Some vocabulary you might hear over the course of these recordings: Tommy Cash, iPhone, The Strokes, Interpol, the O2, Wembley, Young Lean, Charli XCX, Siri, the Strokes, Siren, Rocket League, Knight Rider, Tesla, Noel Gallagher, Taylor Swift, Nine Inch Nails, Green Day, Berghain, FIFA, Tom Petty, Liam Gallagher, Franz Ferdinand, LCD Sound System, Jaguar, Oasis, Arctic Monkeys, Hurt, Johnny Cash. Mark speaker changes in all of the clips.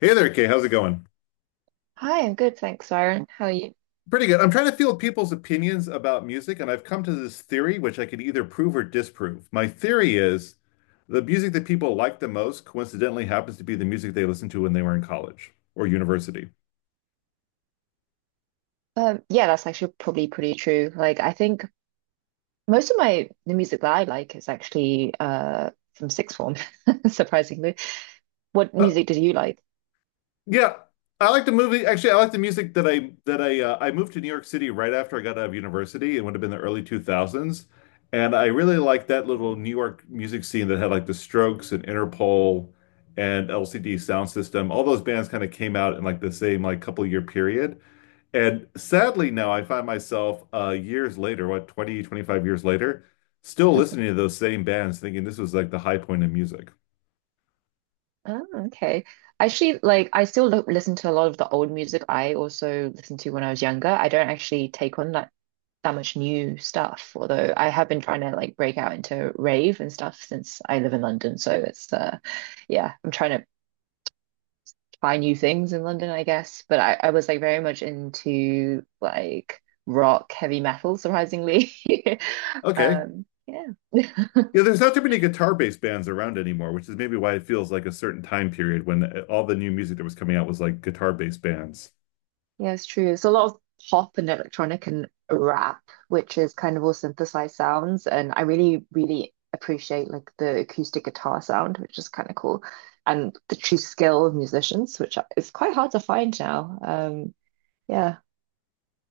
Speaker 1: Hey there, Kay. How's it going?
Speaker 2: Hi, I'm good, thanks, Siren. How are you?
Speaker 1: Pretty good. I'm trying to field people's opinions about music, and I've come to this theory, which I can either prove or disprove. My theory is the music that people like the most coincidentally happens to be the music they listened to when they were in college or university.
Speaker 2: Yeah, that's actually probably pretty true. Like, I think most of my the music that I like is actually from sixth form, surprisingly. What
Speaker 1: Uh,
Speaker 2: music did you like?
Speaker 1: Yeah, I like the movie. Actually, I like the music that I moved to New York City right after I got out of university. It would have been the early 2000s, and I really liked that little New York music scene that had like the Strokes and Interpol and LCD Sound System. All those bands kind of came out in like the same like couple year period. And sadly, now I find myself years later, what 20, 25 years later, still listening to those same bands, thinking this was like the high point of music.
Speaker 2: Oh, okay. Actually, like I still lo listen to a lot of the old music I also listened to when I was younger. I don't actually take on that much new stuff, although I have been trying to like break out into rave and stuff since I live in London. So it's yeah, I'm trying to try new things in London, I guess. But I was like very much into like rock, heavy metal, surprisingly.
Speaker 1: Okay.
Speaker 2: Um, yeah.
Speaker 1: Yeah, there's not too many guitar based bands around anymore, which is maybe why it feels like a certain time period when all the new music that was coming out was like guitar based bands.
Speaker 2: Yeah, it's true. It's a lot of pop and electronic and rap, which is kind of all synthesized sounds. And I really, really appreciate like the acoustic guitar sound, which is kind of cool. And the true skill of musicians, which is quite hard to find now. Yeah.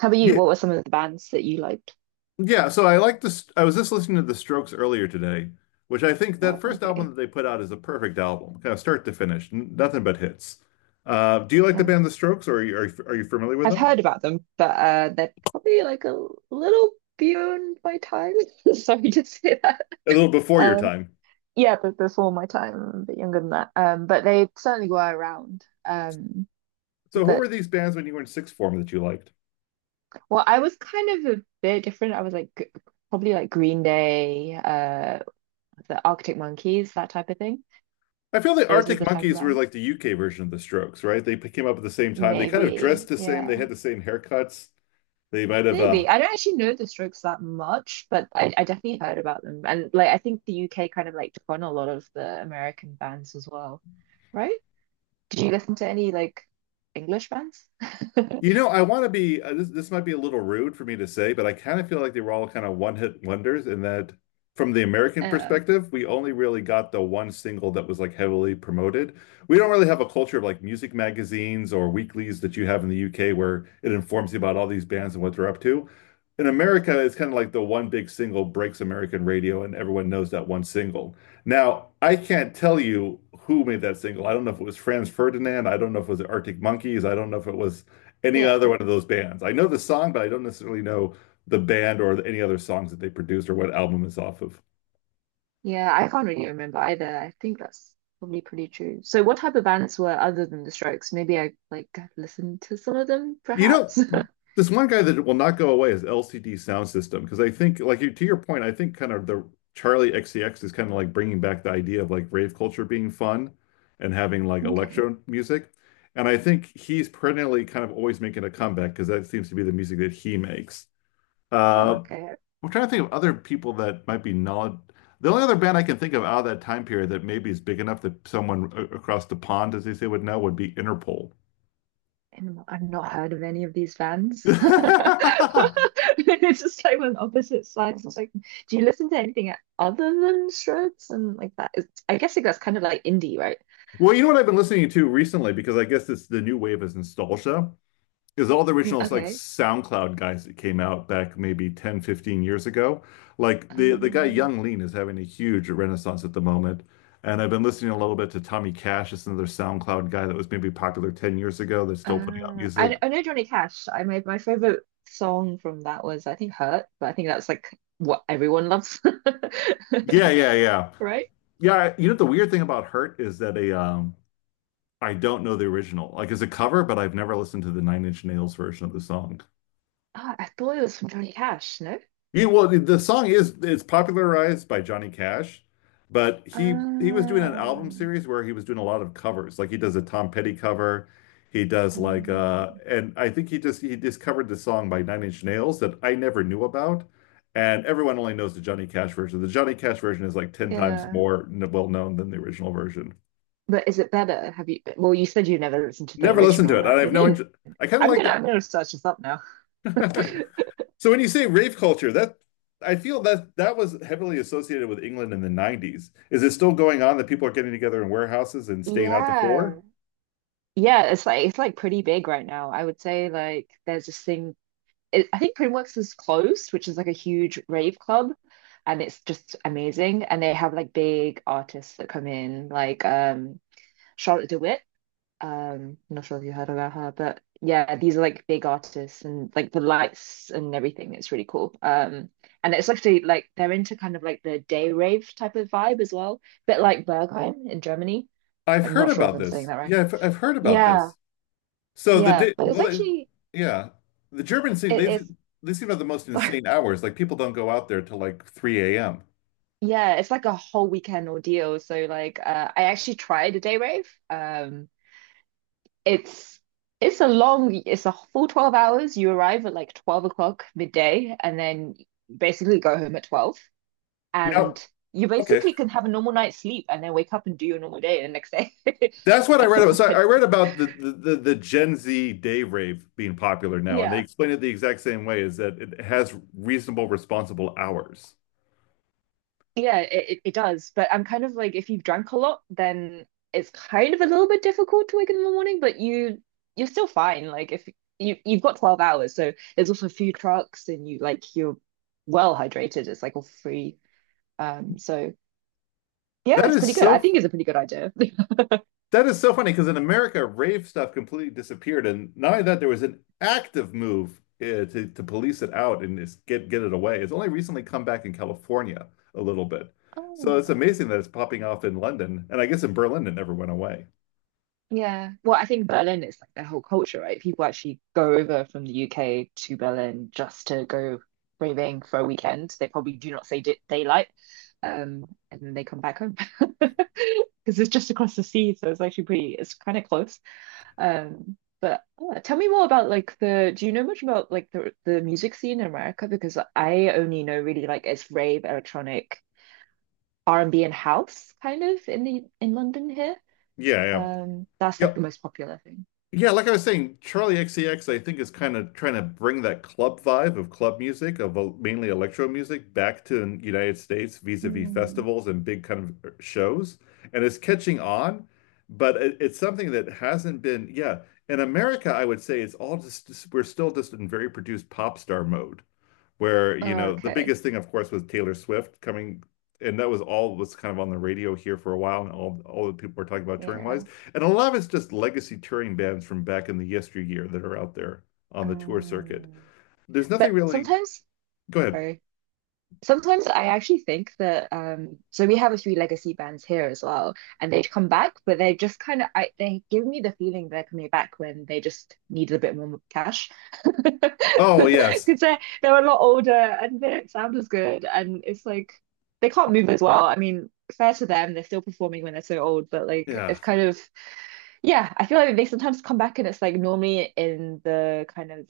Speaker 2: How about you?
Speaker 1: Yeah,
Speaker 2: What were some of the bands that you liked?
Speaker 1: yeah. So I like this. I was just listening to The Strokes earlier today, which I think
Speaker 2: Oh,
Speaker 1: that first album
Speaker 2: okay.
Speaker 1: that they put out is a perfect album, kind of start to finish, nothing but hits. Do you like the
Speaker 2: Yeah.
Speaker 1: band The Strokes, or are you familiar with
Speaker 2: I've
Speaker 1: them?
Speaker 2: heard about them, but they're probably like a little beyond my time. Sorry to say that.
Speaker 1: A little before your
Speaker 2: Um,
Speaker 1: time.
Speaker 2: yeah, but before my time, a bit younger than that. But they certainly were around.
Speaker 1: So who were
Speaker 2: But
Speaker 1: these bands when you were in sixth form that you liked?
Speaker 2: Well, I was kind of a bit different. I was like g- Probably like Green Day, the Arctic Monkeys, that type of thing.
Speaker 1: I feel the
Speaker 2: Those were
Speaker 1: Arctic
Speaker 2: the type of
Speaker 1: Monkeys were
Speaker 2: bands.
Speaker 1: like the UK version of the Strokes, right? Came up at the same time. They kind of
Speaker 2: Maybe,
Speaker 1: dressed the same.
Speaker 2: yeah.
Speaker 1: They had the same haircuts. They might have
Speaker 2: Maybe. I don't actually know the Strokes that much, but I definitely heard about them. And like I think the UK kind of like took on a lot of the American bands as well, right? Did you listen to any like English bands?
Speaker 1: you know, I want to be this might be a little rude for me to say, but I kind of feel like they were all kind of one-hit wonders in that from the American
Speaker 2: Uh,
Speaker 1: perspective, we only really got the one single that was like heavily promoted. We don't really have a culture of like music magazines or weeklies that you have in the UK where it informs you about all these bands and what they're up to. In America, it's kind of like the one big single breaks American radio and everyone knows that one single. Now, I can't tell you who made that single. I don't know if it was Franz Ferdinand. I don't know if it was the Arctic Monkeys. I don't know if it was any other
Speaker 2: yeah.
Speaker 1: one of those bands. I know the song, but I don't necessarily know the band or any other songs that they produced or what album it's off of.
Speaker 2: Yeah, I can't really remember either. I think that's probably pretty true. So what type of bands were other than the Strokes? Maybe I like listened to some of them,
Speaker 1: You know,
Speaker 2: perhaps.
Speaker 1: this one guy that will not go away is LCD Sound System because I think, like to your point, I think kind of the Charlie XCX is kind of like bringing back the idea of like rave culture being fun and having like
Speaker 2: Okay.
Speaker 1: electro music. And I think he's perennially kind of always making a comeback because that seems to be the music that he makes.
Speaker 2: Oh,
Speaker 1: Uh,
Speaker 2: okay.
Speaker 1: I'm trying to think of other people that might be knowledge. The only other band I can think of out of that time period that maybe is big enough that someone across the pond, as they say, would know would be Interpol.
Speaker 2: And I've not heard of any of these bands. It's just like on opposite sides. It's like, do you listen to anything other than Shreds and like that? Is, I guess like that's kind of like indie, right?
Speaker 1: Well, you know what I've been listening to recently because I guess it's the new wave is nostalgia is all the
Speaker 2: Mm,
Speaker 1: original like
Speaker 2: okay.
Speaker 1: SoundCloud guys that came out back maybe 10, 15 years ago. Like the guy
Speaker 2: Um,
Speaker 1: Young Lean is having a huge renaissance at the moment. And I've been listening a little bit to Tommy Cash, it's another SoundCloud guy that was maybe popular 10 years ago that's still putting out music.
Speaker 2: I know Johnny Cash. I My my favorite song from that was I think Hurt, but I think that's like what everyone loves,
Speaker 1: Yeah, yeah, yeah.
Speaker 2: right?
Speaker 1: Yeah, you know the weird thing about Hurt is that a I don't know the original. Like it's a cover, but I've never listened to the Nine Inch Nails version of the song.
Speaker 2: Ah, I thought it was from Johnny Cash. No.
Speaker 1: Yeah, well, the song is it's popularized by Johnny Cash, but he was doing an album
Speaker 2: Um,
Speaker 1: series where he was doing a lot of covers. Like he does a Tom Petty cover, he does like
Speaker 2: um,
Speaker 1: and I think he discovered the song by Nine Inch Nails that I never knew about. And everyone only knows the Johnny Cash version. The Johnny Cash version is like 10 times
Speaker 2: yeah.
Speaker 1: more well known than the original version.
Speaker 2: But is it better? Have you? Well, you said you never listened to the
Speaker 1: Never listened
Speaker 2: original,
Speaker 1: to it. I
Speaker 2: right? I
Speaker 1: have no
Speaker 2: mean,
Speaker 1: interest. I kind of liked it.
Speaker 2: I'm gonna search this up now.
Speaker 1: So when you say rave culture, that I feel that that was heavily associated with England in the 90s. Is it still going on that people are getting together in warehouses and staying out to four?
Speaker 2: Yeah. Yeah, it's like pretty big right now. I would say there's this thing. I think Primworks is closed, which is like a huge rave club, and it's just amazing. And they have like big artists that come in, like Charlotte DeWitt. I'm not sure if you heard about her, but yeah, these are like big artists and like the lights and everything. It's really cool. And it's actually like they're into kind of like the day rave type of vibe as well, bit like Berghain in Germany.
Speaker 1: I've
Speaker 2: I'm
Speaker 1: heard
Speaker 2: not sure if
Speaker 1: about
Speaker 2: I'm saying
Speaker 1: this.
Speaker 2: that right.
Speaker 1: I've heard about
Speaker 2: Yeah,
Speaker 1: this. So the
Speaker 2: yeah,
Speaker 1: day,
Speaker 2: but it's
Speaker 1: well, they,
Speaker 2: actually
Speaker 1: yeah, The Germans seem
Speaker 2: it,
Speaker 1: they
Speaker 2: it's
Speaker 1: they seem to have the most
Speaker 2: sorry.
Speaker 1: insane hours. Like people don't go out there till like 3 a.m.
Speaker 2: Yeah, it's like a whole weekend ordeal. So like, I actually tried a day rave. It's it's a long, it's a full 12 hours. You arrive at like 12 o'clock midday and then basically go home at 12.
Speaker 1: Now,
Speaker 2: And you
Speaker 1: okay,
Speaker 2: basically can have a normal night's sleep and then wake up and do your normal day the next day.
Speaker 1: that's what I read
Speaker 2: But
Speaker 1: about. So I read about the Gen Z day rave being popular now, and they
Speaker 2: yeah,
Speaker 1: explain it the exact same way, is that it has reasonable, responsible hours.
Speaker 2: it it does. But I'm kind of like, if you've drank a lot, then it's kind of a little bit difficult to wake up in the morning, but you're still fine. Like if you've got 12 hours, so there's also food trucks and you're well hydrated. It's like all free. Um, so Yeah,
Speaker 1: That
Speaker 2: it's
Speaker 1: is
Speaker 2: pretty good. I
Speaker 1: so
Speaker 2: think it's a pretty good idea.
Speaker 1: that is so funny because in America, rave stuff completely disappeared, and not only that, there was an active move to police it out and just get it away. It's only recently come back in California a little bit, so
Speaker 2: Oh,
Speaker 1: it's amazing that it's popping off in London, and I guess in Berlin it never went away.
Speaker 2: yeah. Well, I think Berlin is like their whole culture, right? People actually go over from the UK to Berlin just to go raving for a weekend. They probably do not say day daylight, um, and then they come back home because it's just across the sea, so it's actually pretty. It's kind of close. But tell me more about like the. Do you know much about like the music scene in America? Because I only know really like it's rave, electronic, R&B and house kind of in the in London here.
Speaker 1: Yeah, yeah,
Speaker 2: That's like
Speaker 1: yeah.
Speaker 2: the most popular thing.
Speaker 1: Yeah, like I was saying, Charlie XCX, I think, is kind of trying to bring that club vibe of club music, of mainly electro music, back to the United States vis-a-vis
Speaker 2: Mm,
Speaker 1: festivals and big kind of shows. And it's catching on, but it's something that hasn't been, yeah. In America, I would say it's we're still just in very produced pop star mode where, you know, the
Speaker 2: Okay,
Speaker 1: biggest thing, of course, was Taylor Swift coming. And that was all was kind of on the radio here for a while, and all the people were talking about touring
Speaker 2: yeah.
Speaker 1: wise. And a lot of it's just legacy touring bands from back in the yesteryear that are out there on the tour circuit.
Speaker 2: Um,
Speaker 1: There's
Speaker 2: but
Speaker 1: nothing really. Go ahead.
Speaker 2: sorry, sometimes I actually think that so we have a few legacy bands here as well, and they'd come back, but they just kind of, I they give me the feeling they're coming back when they just needed a bit more cash
Speaker 1: Oh, yes.
Speaker 2: because they're a lot older and they don't sound as good, and it's like they can't move as well. I mean, fair to them, they're still performing when they're so old, but like
Speaker 1: Yeah.
Speaker 2: it's kind of yeah, I feel like they sometimes come back, and it's like normally in the kind of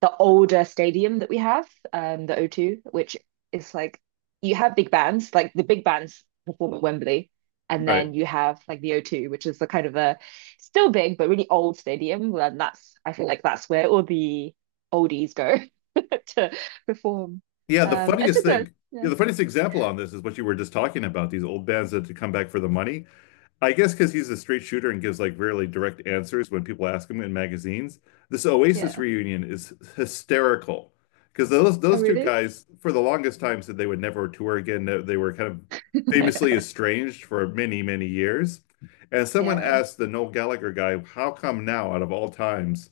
Speaker 2: the older stadium that we have, the O two, which is like you have big bands, like the big bands perform at Wembley, and then
Speaker 1: Right.
Speaker 2: you have like the O two, which is the kind of a still big but really old stadium. And that's, I feel like that's where all the oldies go to perform.
Speaker 1: Yeah. The
Speaker 2: It's
Speaker 1: funniest
Speaker 2: a good,
Speaker 1: thing,
Speaker 2: yeah,
Speaker 1: yeah, the funniest example on this is what you were just talking about, these old bands that to come back for the money. I guess because he's a straight shooter and gives like really direct answers when people ask him in magazines. This Oasis
Speaker 2: yeah.
Speaker 1: reunion is hysterical because those
Speaker 2: Oh,
Speaker 1: those two
Speaker 2: really?
Speaker 1: guys for the longest time said they would never tour again. They were kind of famously estranged for many, many years. And someone
Speaker 2: Yeah,
Speaker 1: asked the Noel Gallagher guy, "How come now, out of all times,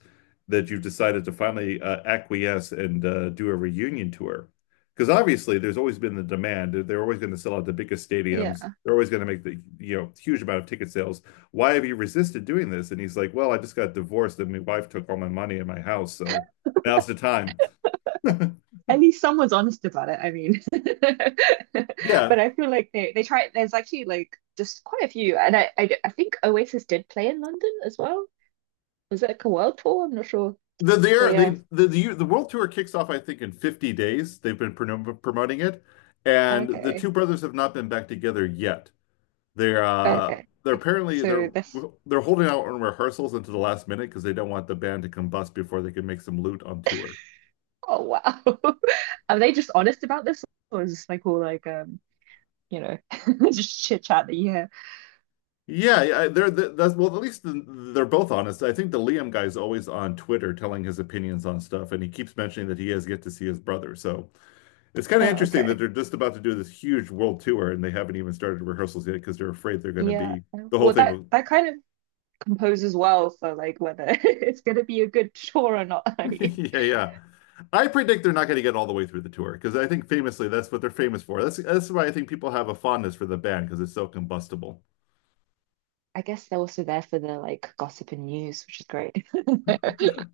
Speaker 1: that you've decided to finally acquiesce and do a reunion tour?" Because obviously there's always been the demand. They're always going to sell out the biggest stadiums.
Speaker 2: yeah.
Speaker 1: They're always going to make the you know huge amount of ticket sales. Why have you resisted doing this? And he's like, well, I just got divorced and my wife took all my money and my house, so now's the time.
Speaker 2: At least someone's honest about it. I mean,
Speaker 1: yeah.
Speaker 2: but I feel like they try. There's actually like just quite a few, and I think Oasis did play in London as well. Was it like a world tour? I'm not sure.
Speaker 1: The,
Speaker 2: But yeah,
Speaker 1: the, the world tour kicks off, I think, in 50 days. They've been promoting it. And the
Speaker 2: okay,
Speaker 1: two brothers have not been back together yet. They're, uh,
Speaker 2: okay.
Speaker 1: they're apparently,
Speaker 2: So this.
Speaker 1: they're holding out on rehearsals until the last minute because they don't want the band to combust before they can make some loot on tour.
Speaker 2: Oh wow, are they just honest about this, or is this like all like you know just chit chat that you hear?
Speaker 1: Yeah, yeah, they're the, that's Well, at least they're both honest. I think the Liam guy's always on Twitter telling his opinions on stuff, and he keeps mentioning that he has yet to see his brother. So it's kind
Speaker 2: Oh
Speaker 1: of interesting that
Speaker 2: okay,
Speaker 1: they're just about to do this huge world tour, and they haven't even started rehearsals yet because they're afraid they're going to
Speaker 2: yeah.
Speaker 1: be the whole
Speaker 2: Well,
Speaker 1: thing.
Speaker 2: that that kind of composes well for like whether it's gonna be a good tour or not. I mean.
Speaker 1: Yeah, yeah. I predict they're not going to get all the way through the tour because I think famously that's what they're famous for. That's why I think people have a fondness for the band because it's so combustible.
Speaker 2: I guess they're also there for the like gossip and news, which is great.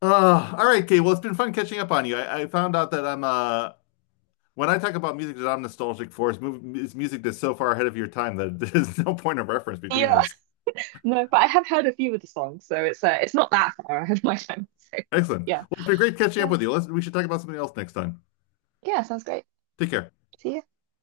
Speaker 1: All right, Kate. Well, it's been fun catching up on you. I found out that I'm when I talk about music that I'm nostalgic for, it's music that's so far ahead of your time that there's no point of reference between
Speaker 2: Yeah,
Speaker 1: us.
Speaker 2: no, but I have heard a few of the songs, so it's not that far. I have my time. So
Speaker 1: Excellent.
Speaker 2: yeah,
Speaker 1: Well, it's been great catching up
Speaker 2: yeah,
Speaker 1: with you. We should talk about something else next time.
Speaker 2: yeah, sounds great.
Speaker 1: Take care.
Speaker 2: See you.